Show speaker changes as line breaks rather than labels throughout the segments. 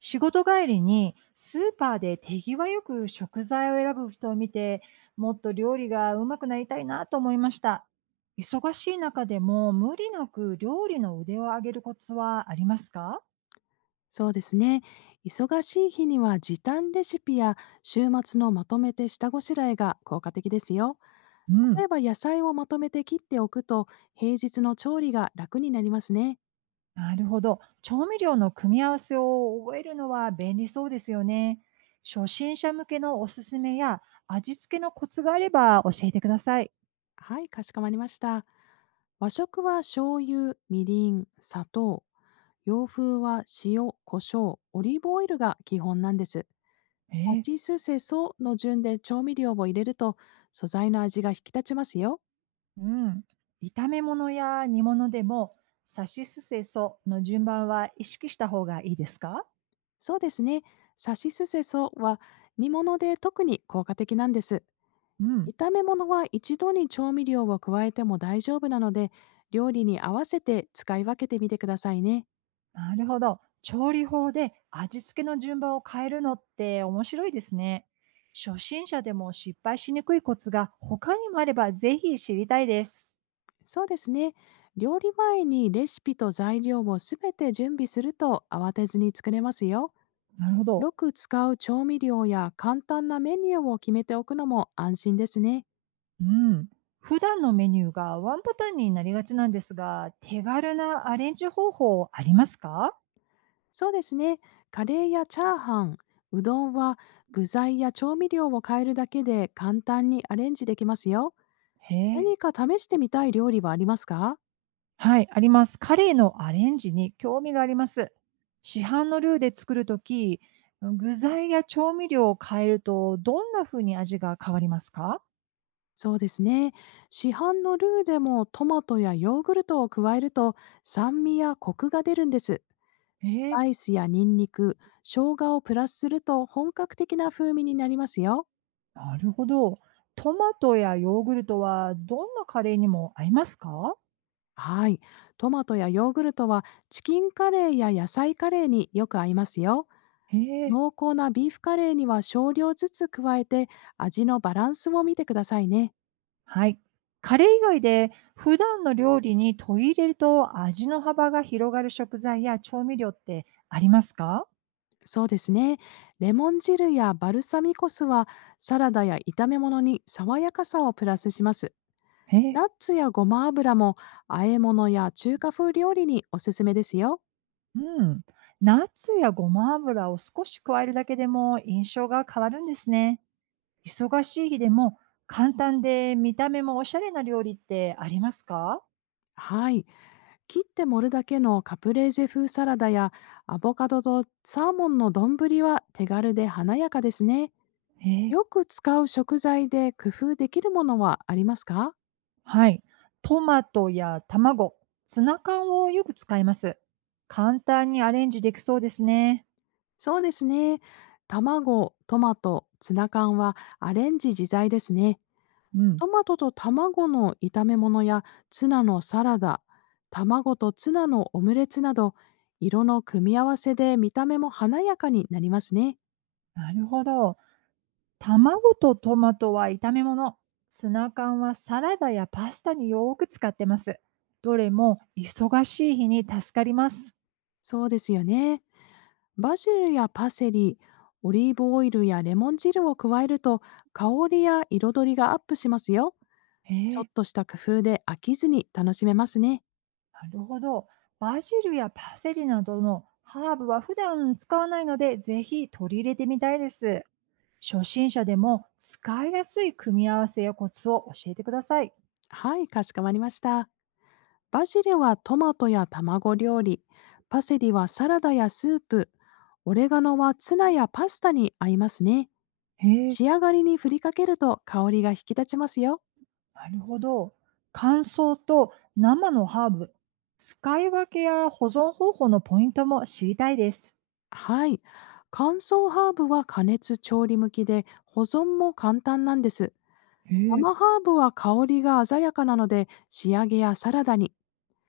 仕事帰りにスーパーで手際よく食材を選ぶ人を見て、もっと料理がうまくなりたいなと思いました。忙しい中でも無理なく料理の腕を上げるコツはありますか？
そうですね。忙しい日には時短レシピや週末のまとめて下ごしらえが効果的ですよ。
う
例
ん、
えば野菜をまとめて切っておくと平日の調理が楽になりますね。
なるほど。調味料の組み合わせを覚えるのは便利そうですよね。初心者向けのおすすめや味付けのコツがあれば教えてください。
はい、かしこまりました。和食は醤油、みりん、砂糖。洋風は塩、胡椒、オリーブオイルが基本なんです。
え
さ
ー
しすせその順で調味料を入れると素材の味が引き立ちますよ。
うん。炒め物や煮物でも、さしすせその順番は意識した方がいいですか？
そうですね。さしすせそは煮物で特に効果的なんです。
うん。
炒め物は一度に調味料を加えても大丈夫なので、料理に合わせて使い分けてみてくださいね。
なるほど。調理法で味付けの順番を変えるのって面白いですね。初心者でも失敗しにくいコツが他にもあればぜひ知りたいです。
そうですね。料理前にレシピと材料をすべて準備すると慌てずに作れますよ。
なるほど。
よく使う調味料や簡単なメニューを決めておくのも安心ですね。
うん。普段のメニューがワンパターンになりがちなんですが、手軽なアレンジ方法ありますか？
そうですね。カレーやチャーハン、うどんは具材や調味料を変えるだけで簡単にアレンジできますよ。
へえ。
何か試してみたい料理はありますか？
はい、あります。カレーのアレンジに興味があります。市販のルーで作るとき、具材や調味料を変えると、どんな風に味が変わりますか？
そうですね。市販のルーでもトマトやヨーグルトを加えると酸味やコクが出るんです。
え
ス
ー
パイスやニンニク、生姜をプラスすると本格的な風味になりますよ。
なるほど。トマトやヨーグルトはどんなカレーにも合いますか？
はい。トマトやヨーグルトはチキンカレーや野菜カレーによく合いますよ。
へえ、
濃厚なビーフカレーには少量ずつ加えて、味のバランスを見てくださいね。
はい。カレー以外で普段の料理に取り入れると味の幅が広がる食材や調味料ってありますか？
そうですね。レモン汁やバルサミコ酢はサラダや炒め物に爽やかさをプラスします。
へえ。
ナッツやごま油も和え物や中華風料理におすすめですよ。
うん。ナッツやごま油を少し加えるだけでも印象が変わるんですね。忙しい日でも簡単で見た目もおしゃれな料理ってありますか？
はい。切って盛るだけのカプレーゼ風サラダやアボカドとサーモンの丼は手軽で華やかですね。
えー、
よく使う食材で工夫できるものはありますか？
はい。トマトや卵、ツナ缶をよく使います。簡単にアレンジできそうですね。
そうですね。卵、トマト、ツナ缶はアレンジ自在ですね。
うん。
トマトと卵の炒め物やツナのサラダ、卵とツナのオムレツなど、色の組み合わせで見た目も華やかになりますね。
なるほど。卵とトマトは炒め物。ツナ缶はサラダやパスタによく使ってます。どれも忙しい日に助かります。
そうですよね。バジルやパセリ、オリーブオイルやレモン汁を加えると香りや彩りがアップしますよ。
へ
ちょっ
え、
とした工夫で飽きずに楽しめますね。
なるほど。バジルやパセリなどのハーブは普段使わないので、ぜひ取り入れてみたいです。初心者でも使いやすい組み合わせやコツを教えてください。
はい、かしこまりました。バジルはトマトや卵料理、パセリはサラダやスープ、オレガノはツナやパスタに合いますね。
へえ、
仕上がりに振りかけると香りが引き立ちますよ。
なるほど。乾燥と生のハーブ、使い分けや保存方法のポイントも知りたいです。
はい。乾燥ハーブは加熱調理向きで保存も簡単なんです。
へえ、
生ハーブは香りが鮮やかなので仕上げやサラダに。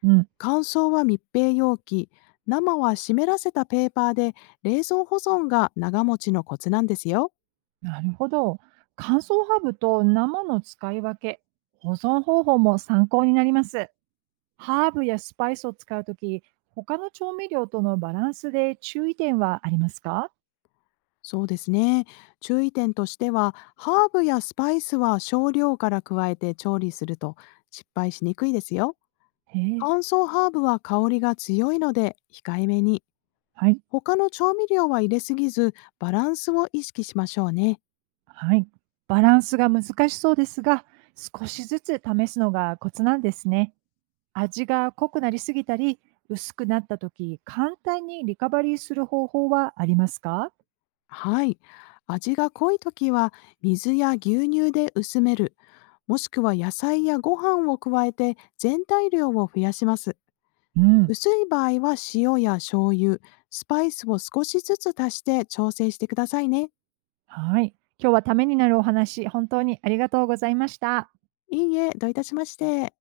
うん、
乾燥は密閉容器、生は湿らせたペーパーで冷蔵保存が長持ちのコツなんですよ。
なるほど。乾燥ハーブと生の使い分け、保存方法も参考になります。ハーブやスパイスを使うとき、他の調味料とのバランスで注意点はありますか？
そうですね。注意点としては、ハーブやスパイスは少量から加えて調理すると失敗しにくいですよ。
へえ、
乾燥ハーブは香りが強いので控えめに。
はい、
他の調味料は入れすぎず、バランスを意識しましょうね。
はい。バランスが難しそうですが、少しずつ試すのがコツなんですね。味が濃くなりすぎたり、薄くなったとき、簡単にリカバリーする方法はありますか？
はい。味が濃い時は水や牛乳で薄める。もしくは野菜やご飯を加えて全体量を増やします。
うん、
薄い場合は塩や醤油、スパイスを少しずつ足して調整してくださいね。
はい。今日はためになるお話、本当にありがとうございました。
いいえ、どういたしまして。